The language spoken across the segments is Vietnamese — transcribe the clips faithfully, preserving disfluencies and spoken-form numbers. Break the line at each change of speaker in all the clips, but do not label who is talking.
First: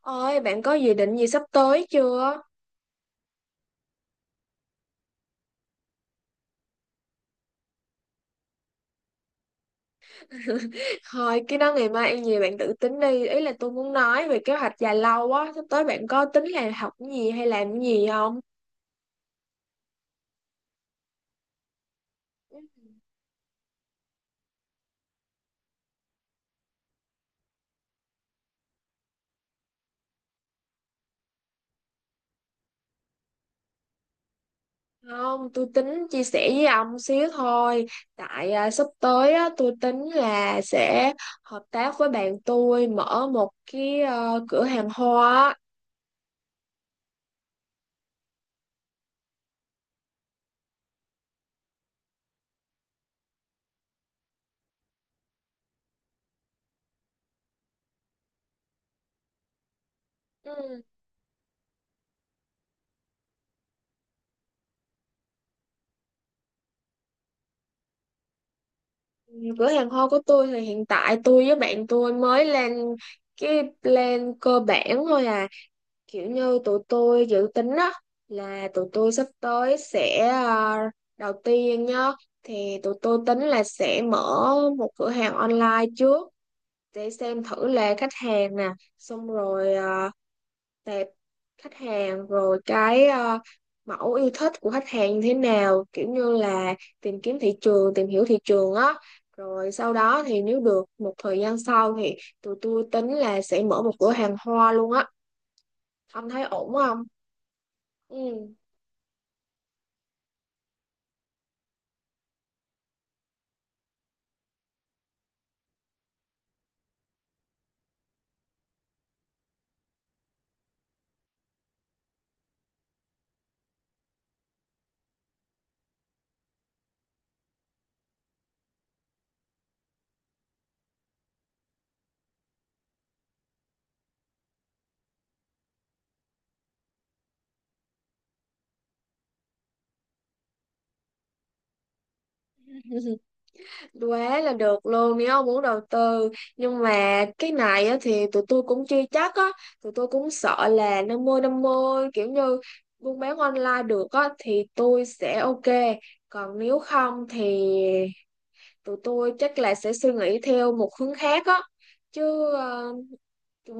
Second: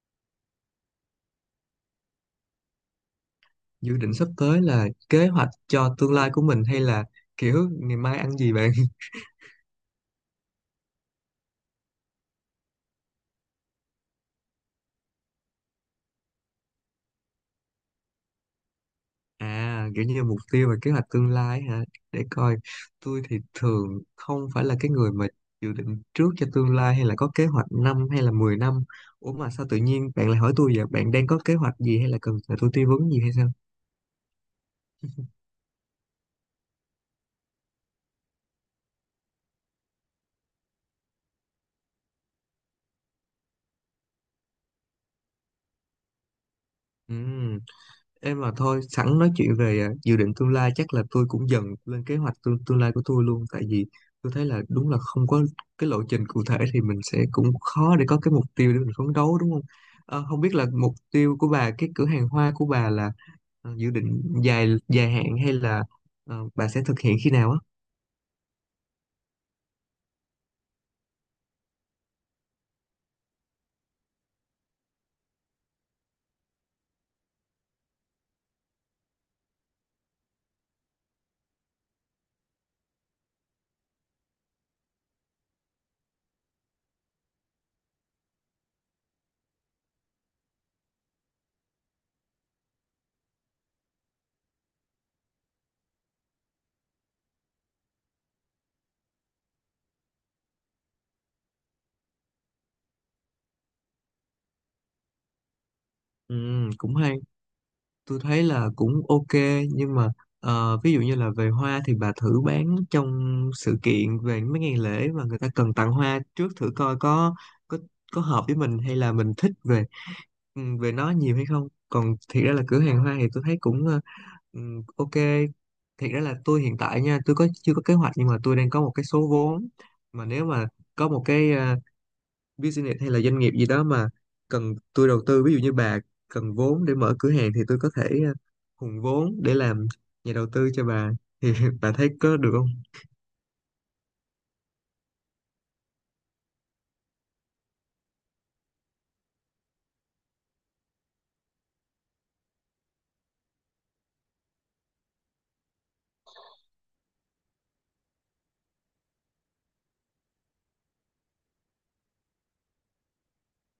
Ôi, bạn có dự định gì sắp tới chưa?
Dự định sắp tới là kế hoạch cho tương lai của mình hay là kiểu ngày mai ăn gì bạn?
Thôi, cái đó ngày mai ăn gì bạn tự tính đi. Ý là tôi muốn nói về kế hoạch dài lâu á. Sắp tới bạn có tính là học cái gì hay làm cái gì không?
À kiểu như mục tiêu và kế hoạch tương lai hả? Để coi. Tôi thì thường không phải là cái người mà dự định trước cho tương lai hay là có kế hoạch năm hay là mười năm. Ủa mà sao tự nhiên bạn lại hỏi tôi vậy? Bạn đang có kế hoạch gì hay là cần nhờ tôi tư vấn gì hay sao?
Không, tôi tính chia sẻ với ông xíu thôi. Tại à, sắp tới á, tôi tính là sẽ hợp tác với bạn tôi mở một cái ờ, cửa hàng hoa. á.
Ừ. Em mà thôi, sẵn nói chuyện về à, dự định tương lai chắc là tôi cũng dần lên kế hoạch tương, tương lai của tôi luôn, tại vì tôi thấy là đúng là không có cái lộ trình cụ thể thì mình sẽ cũng khó để có cái mục tiêu để mình phấn đấu, đúng không? Ờ, không biết là
Ừ.
mục tiêu của bà, cái cửa hàng hoa của bà là ờ, dự định dài dài hạn hay là ờ, bà sẽ thực hiện khi nào á?
Cửa hàng hoa của tôi thì hiện tại tôi với bạn tôi mới lên cái plan cơ bản thôi à. Kiểu như tụi tôi dự tính á, là tụi tôi sắp tới sẽ ờ, đầu tiên nhá, thì tụi tôi tính là sẽ mở một cửa hàng online trước để xem thử là khách hàng nè, xong rồi ờ, tệp khách hàng, rồi cái ờ, mẫu yêu thích của khách hàng như thế nào, kiểu như là tìm kiếm thị trường, tìm hiểu thị trường á. Rồi sau đó thì nếu được một thời gian sau thì tụi tôi tính là sẽ mở một cửa hàng hoa luôn á. Ông
Ừ,
thấy ổn
cũng
không?
hay. Tôi thấy
Ừ.
là cũng ok, nhưng mà ờ, ví dụ như là về hoa thì bà thử bán trong sự kiện về mấy ngày lễ mà người ta cần tặng hoa trước thử coi có có có hợp với mình hay là mình thích về ừ, về nó nhiều hay không. Còn thiệt ra là cửa hàng hoa thì tôi thấy cũng ờ, ừ, ok. Thiệt ra là tôi hiện tại nha, tôi có chưa có kế hoạch, nhưng mà tôi đang có một cái số vốn mà nếu mà có một cái ờ, business hay là doanh nghiệp gì đó mà cần tôi đầu tư, ví dụ như bà cần vốn để mở cửa hàng thì tôi có thể ờ, hùn vốn để làm nhà đầu tư cho bà thì bà thấy có được không?
Quá là được luôn nếu ông muốn đầu tư, nhưng mà cái này á, thì tụi tôi cũng chưa chắc á, tụi tôi cũng sợ là năm mươi năm mươi, kiểu như buôn bán online được á thì tôi sẽ ok, còn nếu không thì tụi tôi chắc là sẽ suy nghĩ theo một hướng khác á. Chứ ờ,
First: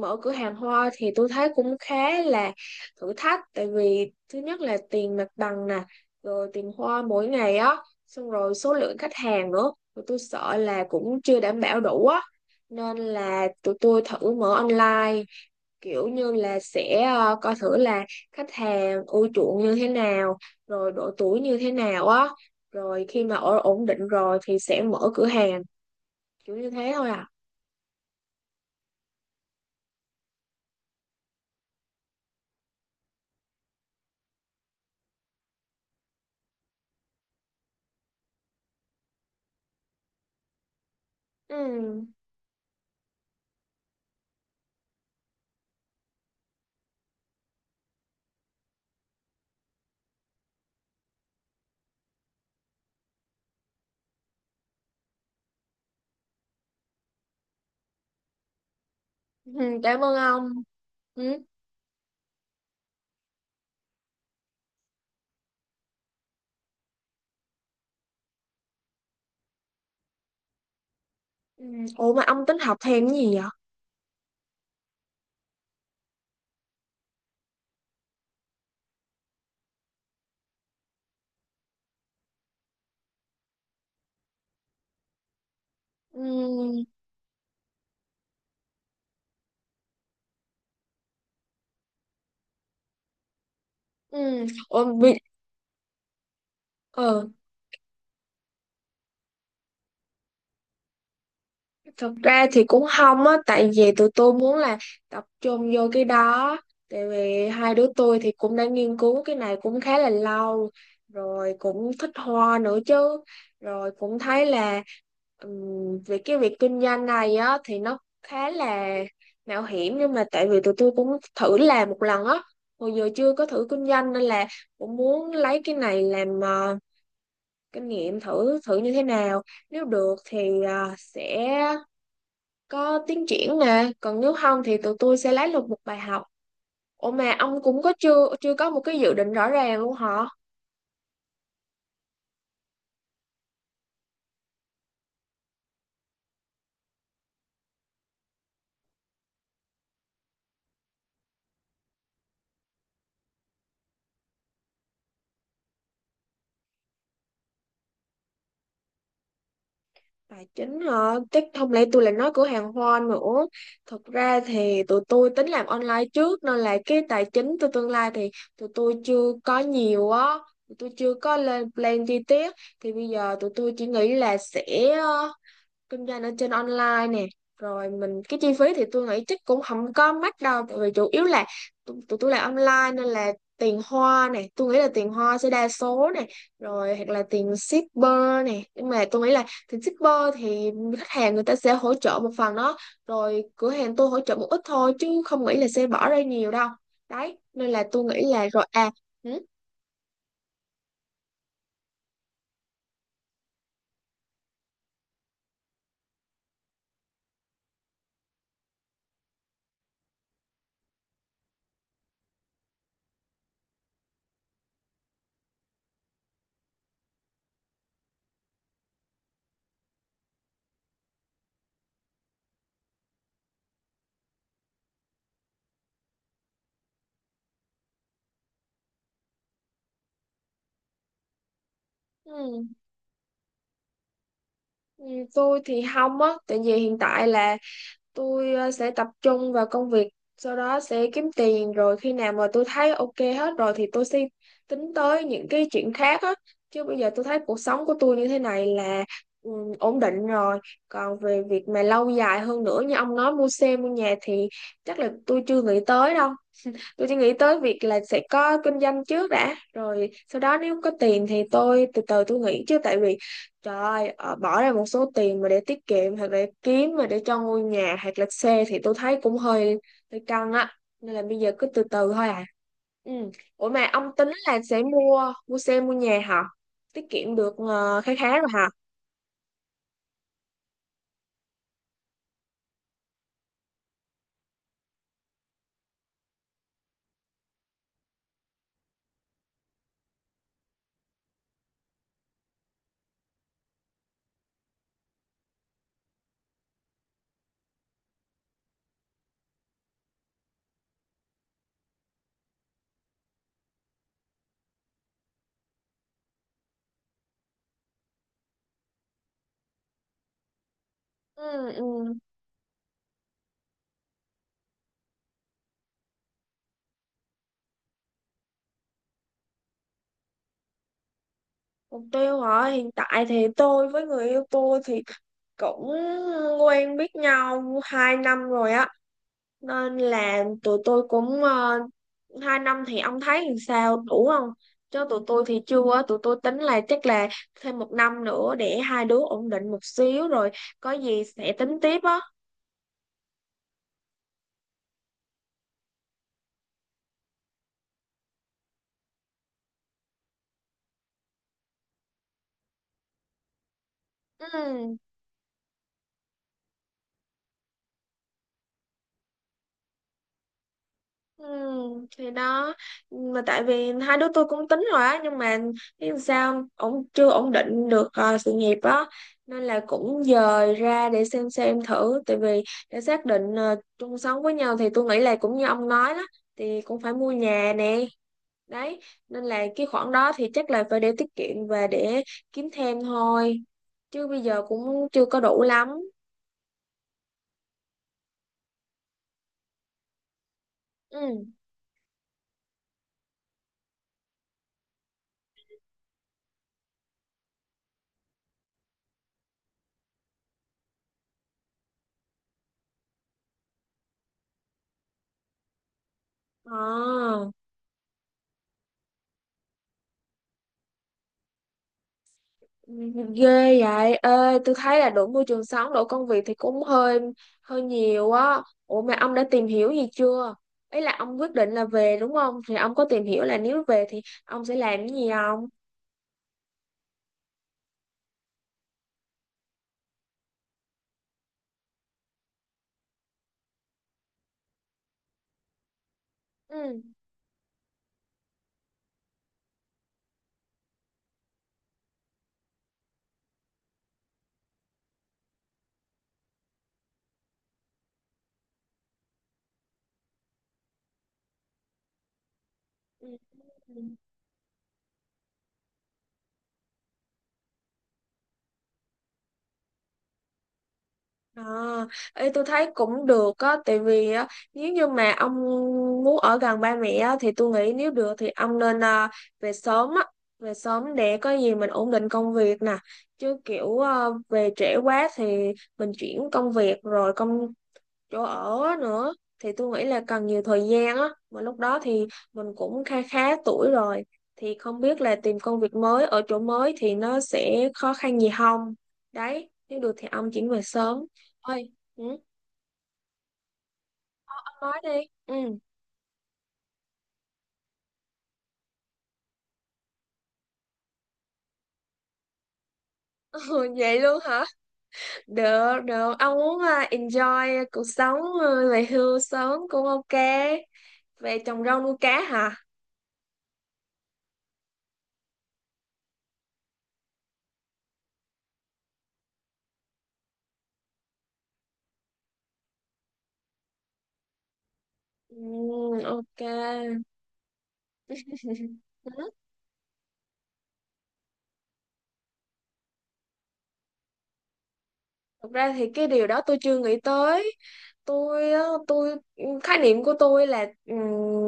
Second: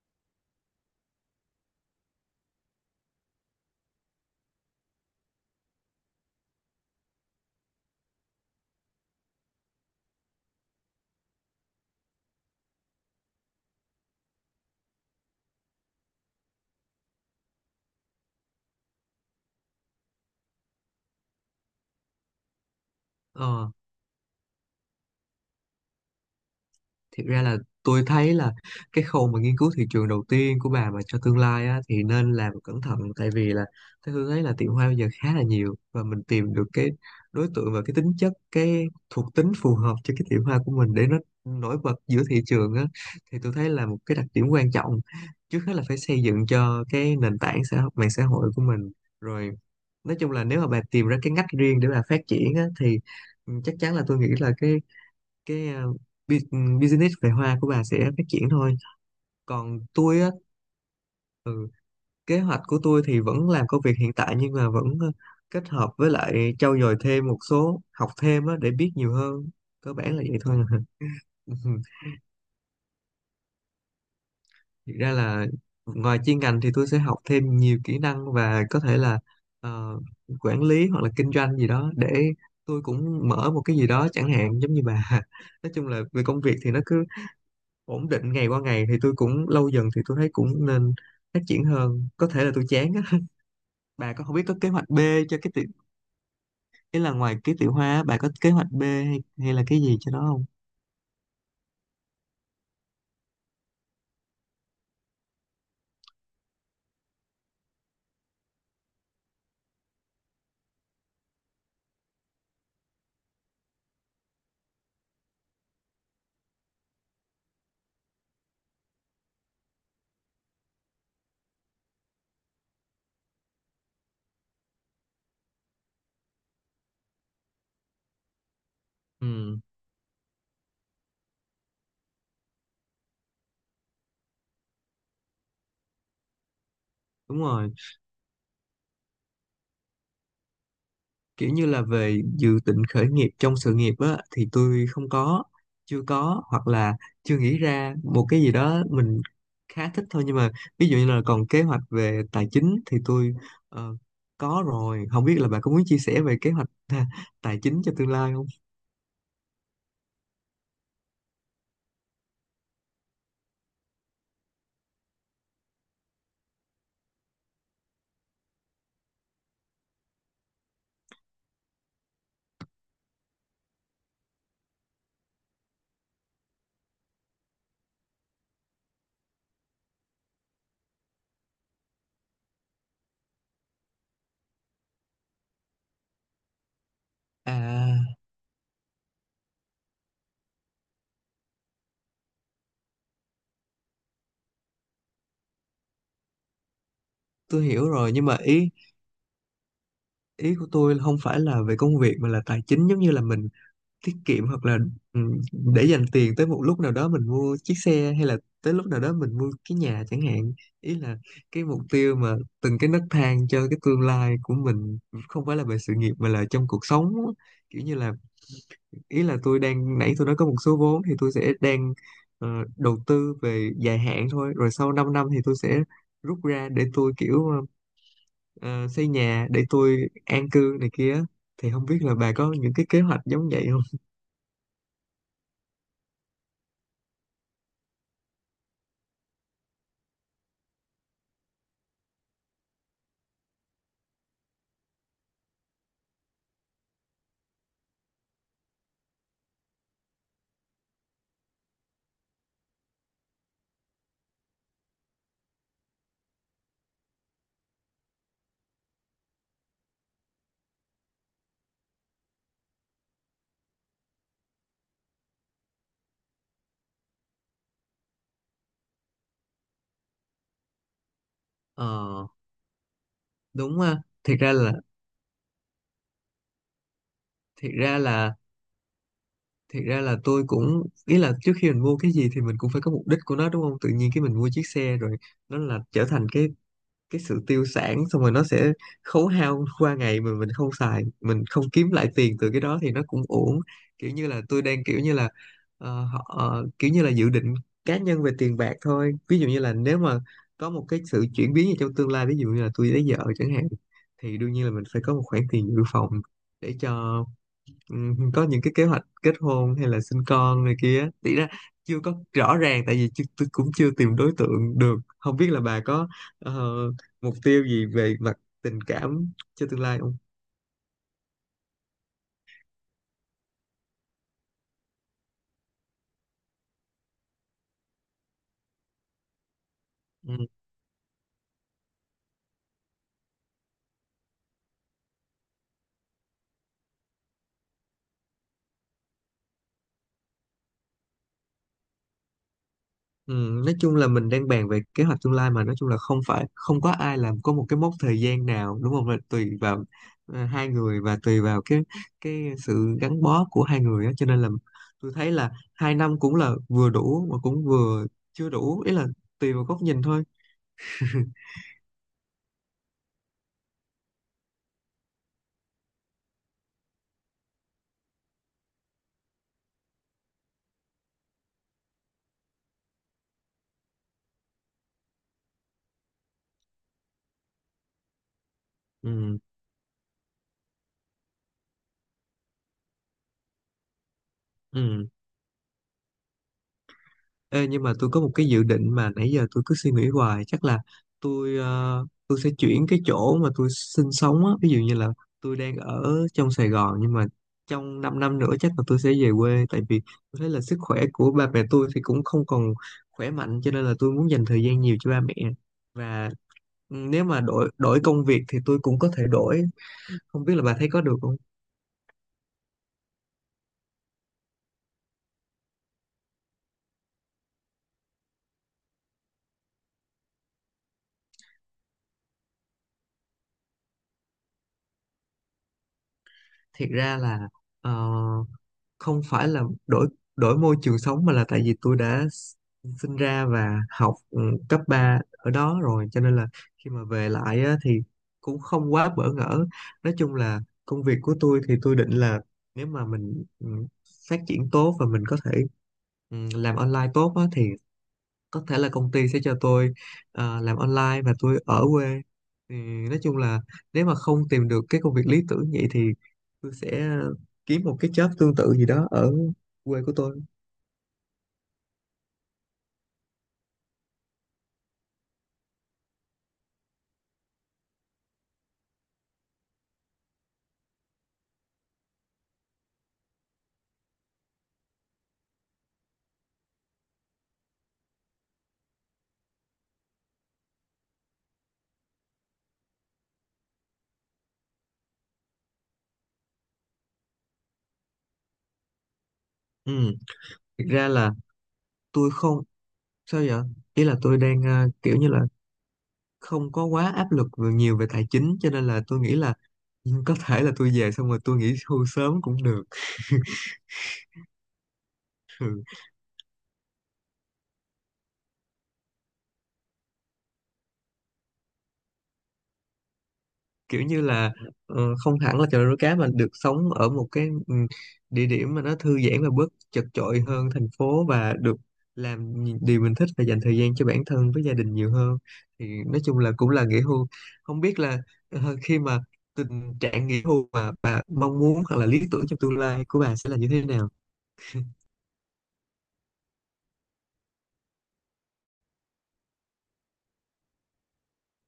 mở cửa hàng hoa thì tôi thấy cũng khá là thử thách, tại vì thứ nhất là tiền mặt bằng nè, rồi tiền hoa mỗi ngày á, xong rồi số lượng khách hàng nữa tụi tôi sợ là cũng chưa đảm bảo đủ á, nên là tụi tôi thử mở online, kiểu như là sẽ ờ, coi thử là khách hàng ưa chuộng như thế nào, rồi độ tuổi như thế nào á, rồi khi mà ở
Ờ.
ổn định rồi thì sẽ mở cửa hàng, kiểu như thế thôi à.
Thực ra là tôi thấy là cái khâu mà nghiên cứu thị trường đầu tiên của bà mà cho tương lai á, thì nên làm cẩn thận, tại vì là tôi Hương thấy là tiệm hoa bây giờ khá là nhiều, và mình tìm được cái đối tượng và cái tính chất, cái thuộc tính phù hợp cho cái tiệm hoa của mình để nó nổi bật
Ừ,
giữa thị trường á, thì tôi thấy là một cái đặc điểm quan trọng. Trước hết là phải xây dựng cho cái nền tảng xã hội, mạng xã hội của mình, rồi nói chung là nếu mà bà tìm ra cái ngách riêng để bà phát triển á, thì ừ, chắc chắn là tôi nghĩ là cái cái ờ, bu- business về hoa của bà sẽ phát triển thôi.
ừ,
Còn
cảm ơn
tôi á,
ông. Ừ.
kế hoạch của tôi thì vẫn làm công việc hiện tại nhưng mà vẫn ờ, kết hợp với lại trau dồi thêm một số, học thêm á để biết nhiều hơn. Cơ bản là vậy thôi. Ừ.
Ừ. Ủa mà ông tính học thêm cái gì vậy?
Thực ra là ngoài chuyên ngành thì tôi sẽ học thêm nhiều kỹ năng, và có thể là ờ, quản lý hoặc là kinh doanh gì đó để tôi cũng mở một cái gì đó chẳng hạn, giống như bà. Nói chung là về công việc thì nó
Ừ.
cứ ổn định ngày qua ngày thì tôi cũng lâu dần thì tôi thấy cũng nên phát triển hơn, có thể là tôi chán á. Bà có không biết
Ừ.
có kế
Ủa,
hoạch B
bị...
cho cái tiểu, ý là
ờ,
ngoài cái tiểu hóa á, bà có kế hoạch B hay, hay là cái gì cho nó không?
thật ra thì cũng không á, tại vì tụi tôi muốn là tập trung vô cái đó. Tại vì hai đứa tôi thì cũng đã nghiên cứu cái này cũng khá là lâu, rồi cũng thích hoa nữa chứ. Rồi cũng thấy là ừm, về cái việc kinh doanh này á thì nó khá là mạo hiểm, nhưng mà tại vì tụi tôi cũng thử làm một lần á, hồi giờ chưa có thử kinh doanh nên là cũng muốn lấy cái này làm ờ, kinh nghiệm, thử thử như thế nào,
Ừ,
nếu được thì à, sẽ có tiến triển nè, còn nếu không thì tụi tôi sẽ lấy được một bài học. Ủa mà
đúng
ông
rồi.
cũng có chưa chưa có một cái dự định rõ ràng luôn hả?
Kiểu như là về dự định khởi nghiệp trong sự nghiệp á thì tôi không có chưa có, hoặc là chưa nghĩ ra một cái gì đó mình khá thích thôi. Nhưng mà ví dụ như là còn kế hoạch về tài chính thì tôi ờ, có rồi. Không biết là bà có muốn chia sẻ về kế hoạch tài chính cho tương lai không?
Tài chính hả? Chắc không lẽ tôi lại nói cửa hàng hoa nữa. Thật ra thì tụi tôi tính làm online trước nên là cái tài chính tôi tương lai thì tụi tôi chưa có nhiều á, tụi tôi chưa có lên plan chi tiết. Thì bây giờ tụi tôi chỉ nghĩ là sẽ ờ, kinh doanh ở trên online nè, rồi mình cái chi phí thì tôi nghĩ chắc cũng không có mắc đâu, tại vì chủ yếu là tụi tụi tôi làm online nên là tiền hoa nè, tôi nghĩ là tiền hoa sẽ đa số nè, rồi hoặc là tiền
À,
shipper nè, nhưng mà tôi nghĩ là tiền shipper thì khách hàng người ta sẽ hỗ trợ một phần đó, rồi cửa hàng tôi hỗ trợ một ít thôi, chứ không nghĩ là sẽ bỏ ra nhiều đâu. Đấy,
tôi
nên là
hiểu
tôi
rồi,
nghĩ
nhưng mà
là rồi
ý
à. Ừ,
ý của tôi không phải là về công việc mà là tài chính, giống như là mình tiết kiệm hoặc là ừ, để dành tiền tới một lúc nào đó mình mua chiếc xe, hay là tới lúc nào đó mình mua cái nhà chẳng hạn. Ý là cái mục tiêu mà từng cái nấc thang cho cái tương lai của mình không phải là về sự nghiệp mà là trong cuộc sống á. Kiểu như là, ý là tôi đang nãy tôi nói có một số vốn thì tôi sẽ đang ờ, đầu tư về dài hạn thôi, rồi sau 5 năm thì tôi sẽ rút ra để tôi kiểu ờ, ờ, xây nhà để tôi an cư này kia, thì không biết là bà có
ừ,
những cái kế hoạch giống vậy không?
ừ, tôi thì không á, tại vì hiện tại là tôi ờ, sẽ tập trung vào công việc, sau đó sẽ kiếm tiền, rồi khi nào mà tôi thấy ok hết rồi thì tôi sẽ tính tới những cái chuyện khác á. Chứ bây giờ tôi thấy cuộc sống của tôi như thế này là ừ, ổn định rồi. Còn về việc mà lâu dài hơn nữa như ông nói mua xe mua nhà thì chắc là tôi chưa nghĩ tới đâu. Tôi chỉ nghĩ tới việc là sẽ có kinh doanh trước đã, rồi sau đó nếu có tiền thì tôi từ từ tôi nghĩ, chứ tại vì trời ơi, ờ, bỏ ra một số tiền mà để tiết kiệm hoặc để kiếm mà để cho ngôi nhà hoặc là xe thì tôi thấy cũng hơi hơi căng á, nên là bây giờ cứ từ từ
Ờ,
thôi à. Ừ. Ủa
đúng
mà
ha.
ông tính
Thiệt ra
là
là
sẽ mua mua xe mua nhà hả? Tiết kiệm được
thiệt ra
ờ, khá
là
khá rồi hả?
thiệt ra là tôi cũng, ý là trước khi mình mua cái gì thì mình cũng phải có mục đích của nó, đúng không? Tự nhiên cái mình mua chiếc xe rồi nó là trở thành cái cái sự tiêu sản, xong rồi nó sẽ khấu hao qua ngày mà mình không xài, mình không kiếm lại tiền từ cái đó thì nó cũng uổng. Kiểu như là tôi đang kiểu như là ờ, họ ờ, kiểu như là dự định cá nhân về tiền bạc thôi. Ví dụ như là nếu mà có một cái sự chuyển biến gì trong tương lai, ví dụ như là tôi lấy vợ chẳng hạn, thì đương nhiên là mình phải có một khoản tiền dự phòng để cho, ừ, có những cái kế hoạch kết hôn hay là sinh con này kia thì ra
Ừ,
chưa có
ừ.
rõ ràng, tại vì chưa, tôi cũng chưa tìm đối tượng được. Không biết là bà có ờ, mục tiêu gì về mặt tình cảm cho tương lai không?
Mục tiêu hả? Hiện tại thì tôi với người yêu tôi thì cũng quen biết nhau hai năm rồi á. Nên
Ừ.
là tụi tôi cũng uh, hai năm thì ông thấy làm sao đủ không? Chứ tụi tôi thì chưa á, tụi tôi tính là chắc là thêm một năm nữa để hai đứa ổn định một xíu rồi có gì sẽ tính tiếp á.
Ừ, nói chung là mình đang bàn về kế hoạch tương lai, mà nói chung là không phải không có ai làm có một cái mốc thời gian nào, đúng không, là tùy vào ờ, hai người và tùy vào cái cái sự gắn bó của hai người á, cho nên là
Ừ.
tôi thấy là hai năm cũng là vừa đủ mà cũng vừa chưa đủ, ý là tùy vào góc nhìn thôi.
Ừ, thì đó, mà tại vì hai đứa tôi cũng tính rồi á, nhưng mà biết làm sao, ổn chưa ổn định được ờ, sự nghiệp á, nên là cũng dời ra để xem xem thử. Tại vì để xác định ờ, chung sống với nhau thì tôi nghĩ là cũng như ông nói đó, thì cũng phải mua nhà nè. Đấy,
Ừ,
nên là cái khoản đó thì chắc là phải để tiết kiệm và để kiếm thêm thôi, chứ bây giờ cũng
ừ.
chưa có đủ lắm.
Ê, nhưng mà tôi có một cái dự định mà nãy giờ tôi cứ suy nghĩ hoài, chắc là
Ừ.
tôi ờ, tôi sẽ chuyển cái chỗ mà tôi sinh sống á. Ví dụ như là tôi đang ở trong Sài Gòn, nhưng mà trong 5 năm năm nữa chắc là tôi sẽ về quê, tại vì tôi thấy là sức khỏe của ba mẹ tôi thì cũng không còn khỏe mạnh, cho nên là tôi muốn dành thời gian nhiều cho ba mẹ. Và nếu mà
Ờ.
đổi đổi công việc thì tôi cũng có thể đổi. Không biết là bà thấy có được không?
Ghê vậy ê, tôi thấy là đổi môi trường sống, đổi công việc thì cũng hơi hơi nhiều á. Ủa mà ông đã tìm hiểu gì chưa? Ý là ông quyết định là về, đúng không, thì ông có tìm hiểu là nếu về thì ông sẽ làm cái gì không?
Thiệt ra là ờ, không phải là đổi đổi môi trường sống, mà là tại vì tôi đã sinh ra và học ừ, cấp ba ở đó rồi, cho nên là khi
Ừ.
mà về lại á, thì cũng không quá bỡ ngỡ. Nói chung là công việc của tôi thì tôi định là nếu mà mình ừ, phát triển tốt và mình có thể ừ, làm online tốt á, thì có thể là công ty sẽ cho tôi ờ, làm online và tôi ở quê, thì nói
Ừ.
chung là
Ừ.
nếu mà không tìm được cái công việc lý tưởng vậy thì tôi sẽ kiếm một cái job tương tự gì đó ở quê của tôi.
À, ê, tôi thấy cũng được á, tại vì á, nếu như mà ông muốn ở gần ba mẹ á, thì tôi nghĩ nếu được thì ông nên à, về sớm á, về sớm để có gì mình ổn định công việc nè, chứ kiểu à, về trễ quá thì mình chuyển công việc rồi công chỗ ở á nữa thì tôi nghĩ là cần nhiều thời gian á, mà lúc đó thì mình cũng khá khá tuổi rồi, thì không biết là tìm công việc mới ở chỗ mới thì nó sẽ khó khăn gì không. Đấy,
Ừ,
nếu được thì ông chuyển về
thực ra
sớm.
là
Ơi? Ừ,
tôi không, sao vậy? Ý là tôi đang
ông
ờ,
nói
kiểu
đi.
như là
Ừ.
không có quá áp lực về- nhiều về tài chính, cho nên là tôi nghĩ là có thể là tôi về xong rồi tôi nghỉ hưu sớm cũng được.
Ừ, vậy luôn hả?
Ừ.
Được được, ông muốn à, enjoy cuộc sống, à, về hưu sớm cũng ok. Về trồng rau nuôi cá hả?
Kiểu như là ờ, không hẳn là chợ nuôi cá, mà được sống ở một cái ừ, địa điểm mà nó thư giãn và bớt chật chội hơn thành phố, và được làm những điều mình thích và dành thời gian cho bản thân với gia đình nhiều hơn,
Ừ,
thì nói chung là
ok.
cũng là nghỉ hưu. Không biết là ờ, khi mà tình trạng nghỉ hưu mà bà mong muốn hoặc là lý tưởng trong tương lai của bà sẽ là như thế nào?
Thực ra thì cái điều đó tôi chưa nghĩ tới. Tôi á, tôi ừ, Khái niệm của tôi là ừm,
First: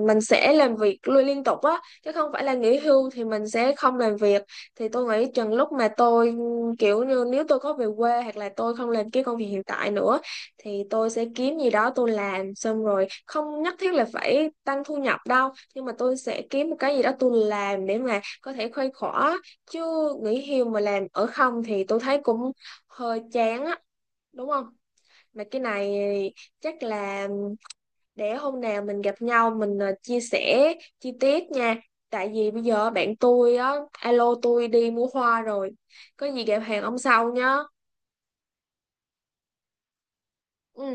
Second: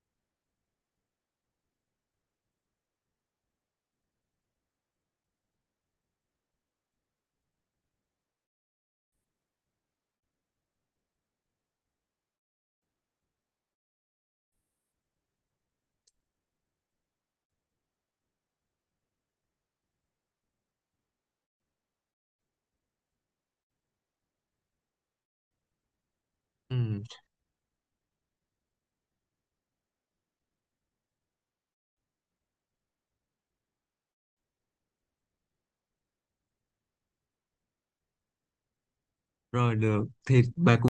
mình sẽ làm việc luôn liên tục á, chứ không phải là nghỉ hưu thì mình sẽ không làm việc. Thì tôi nghĩ chừng lúc mà tôi ừm, kiểu như nếu tôi có về quê hoặc là tôi không làm cái công việc hiện tại nữa thì tôi sẽ kiếm gì đó tôi làm, xong rồi không nhất thiết là phải tăng thu nhập đâu, nhưng mà tôi sẽ kiếm một cái gì đó tôi làm để mà có thể khuây khỏa. Chứ nghỉ hưu mà làm ở không thì tôi thấy cũng hơi chán á, đúng không? Mà cái này chắc
Ừ,
là để hôm nào mình gặp nhau mình ờ, chia sẻ chi tiết nha. Tại vì bây giờ bạn tôi á alo tôi đi mua hoa rồi, có gì gặp hàng ông sau nhá.
rồi được thì bà
Ừ.
cũng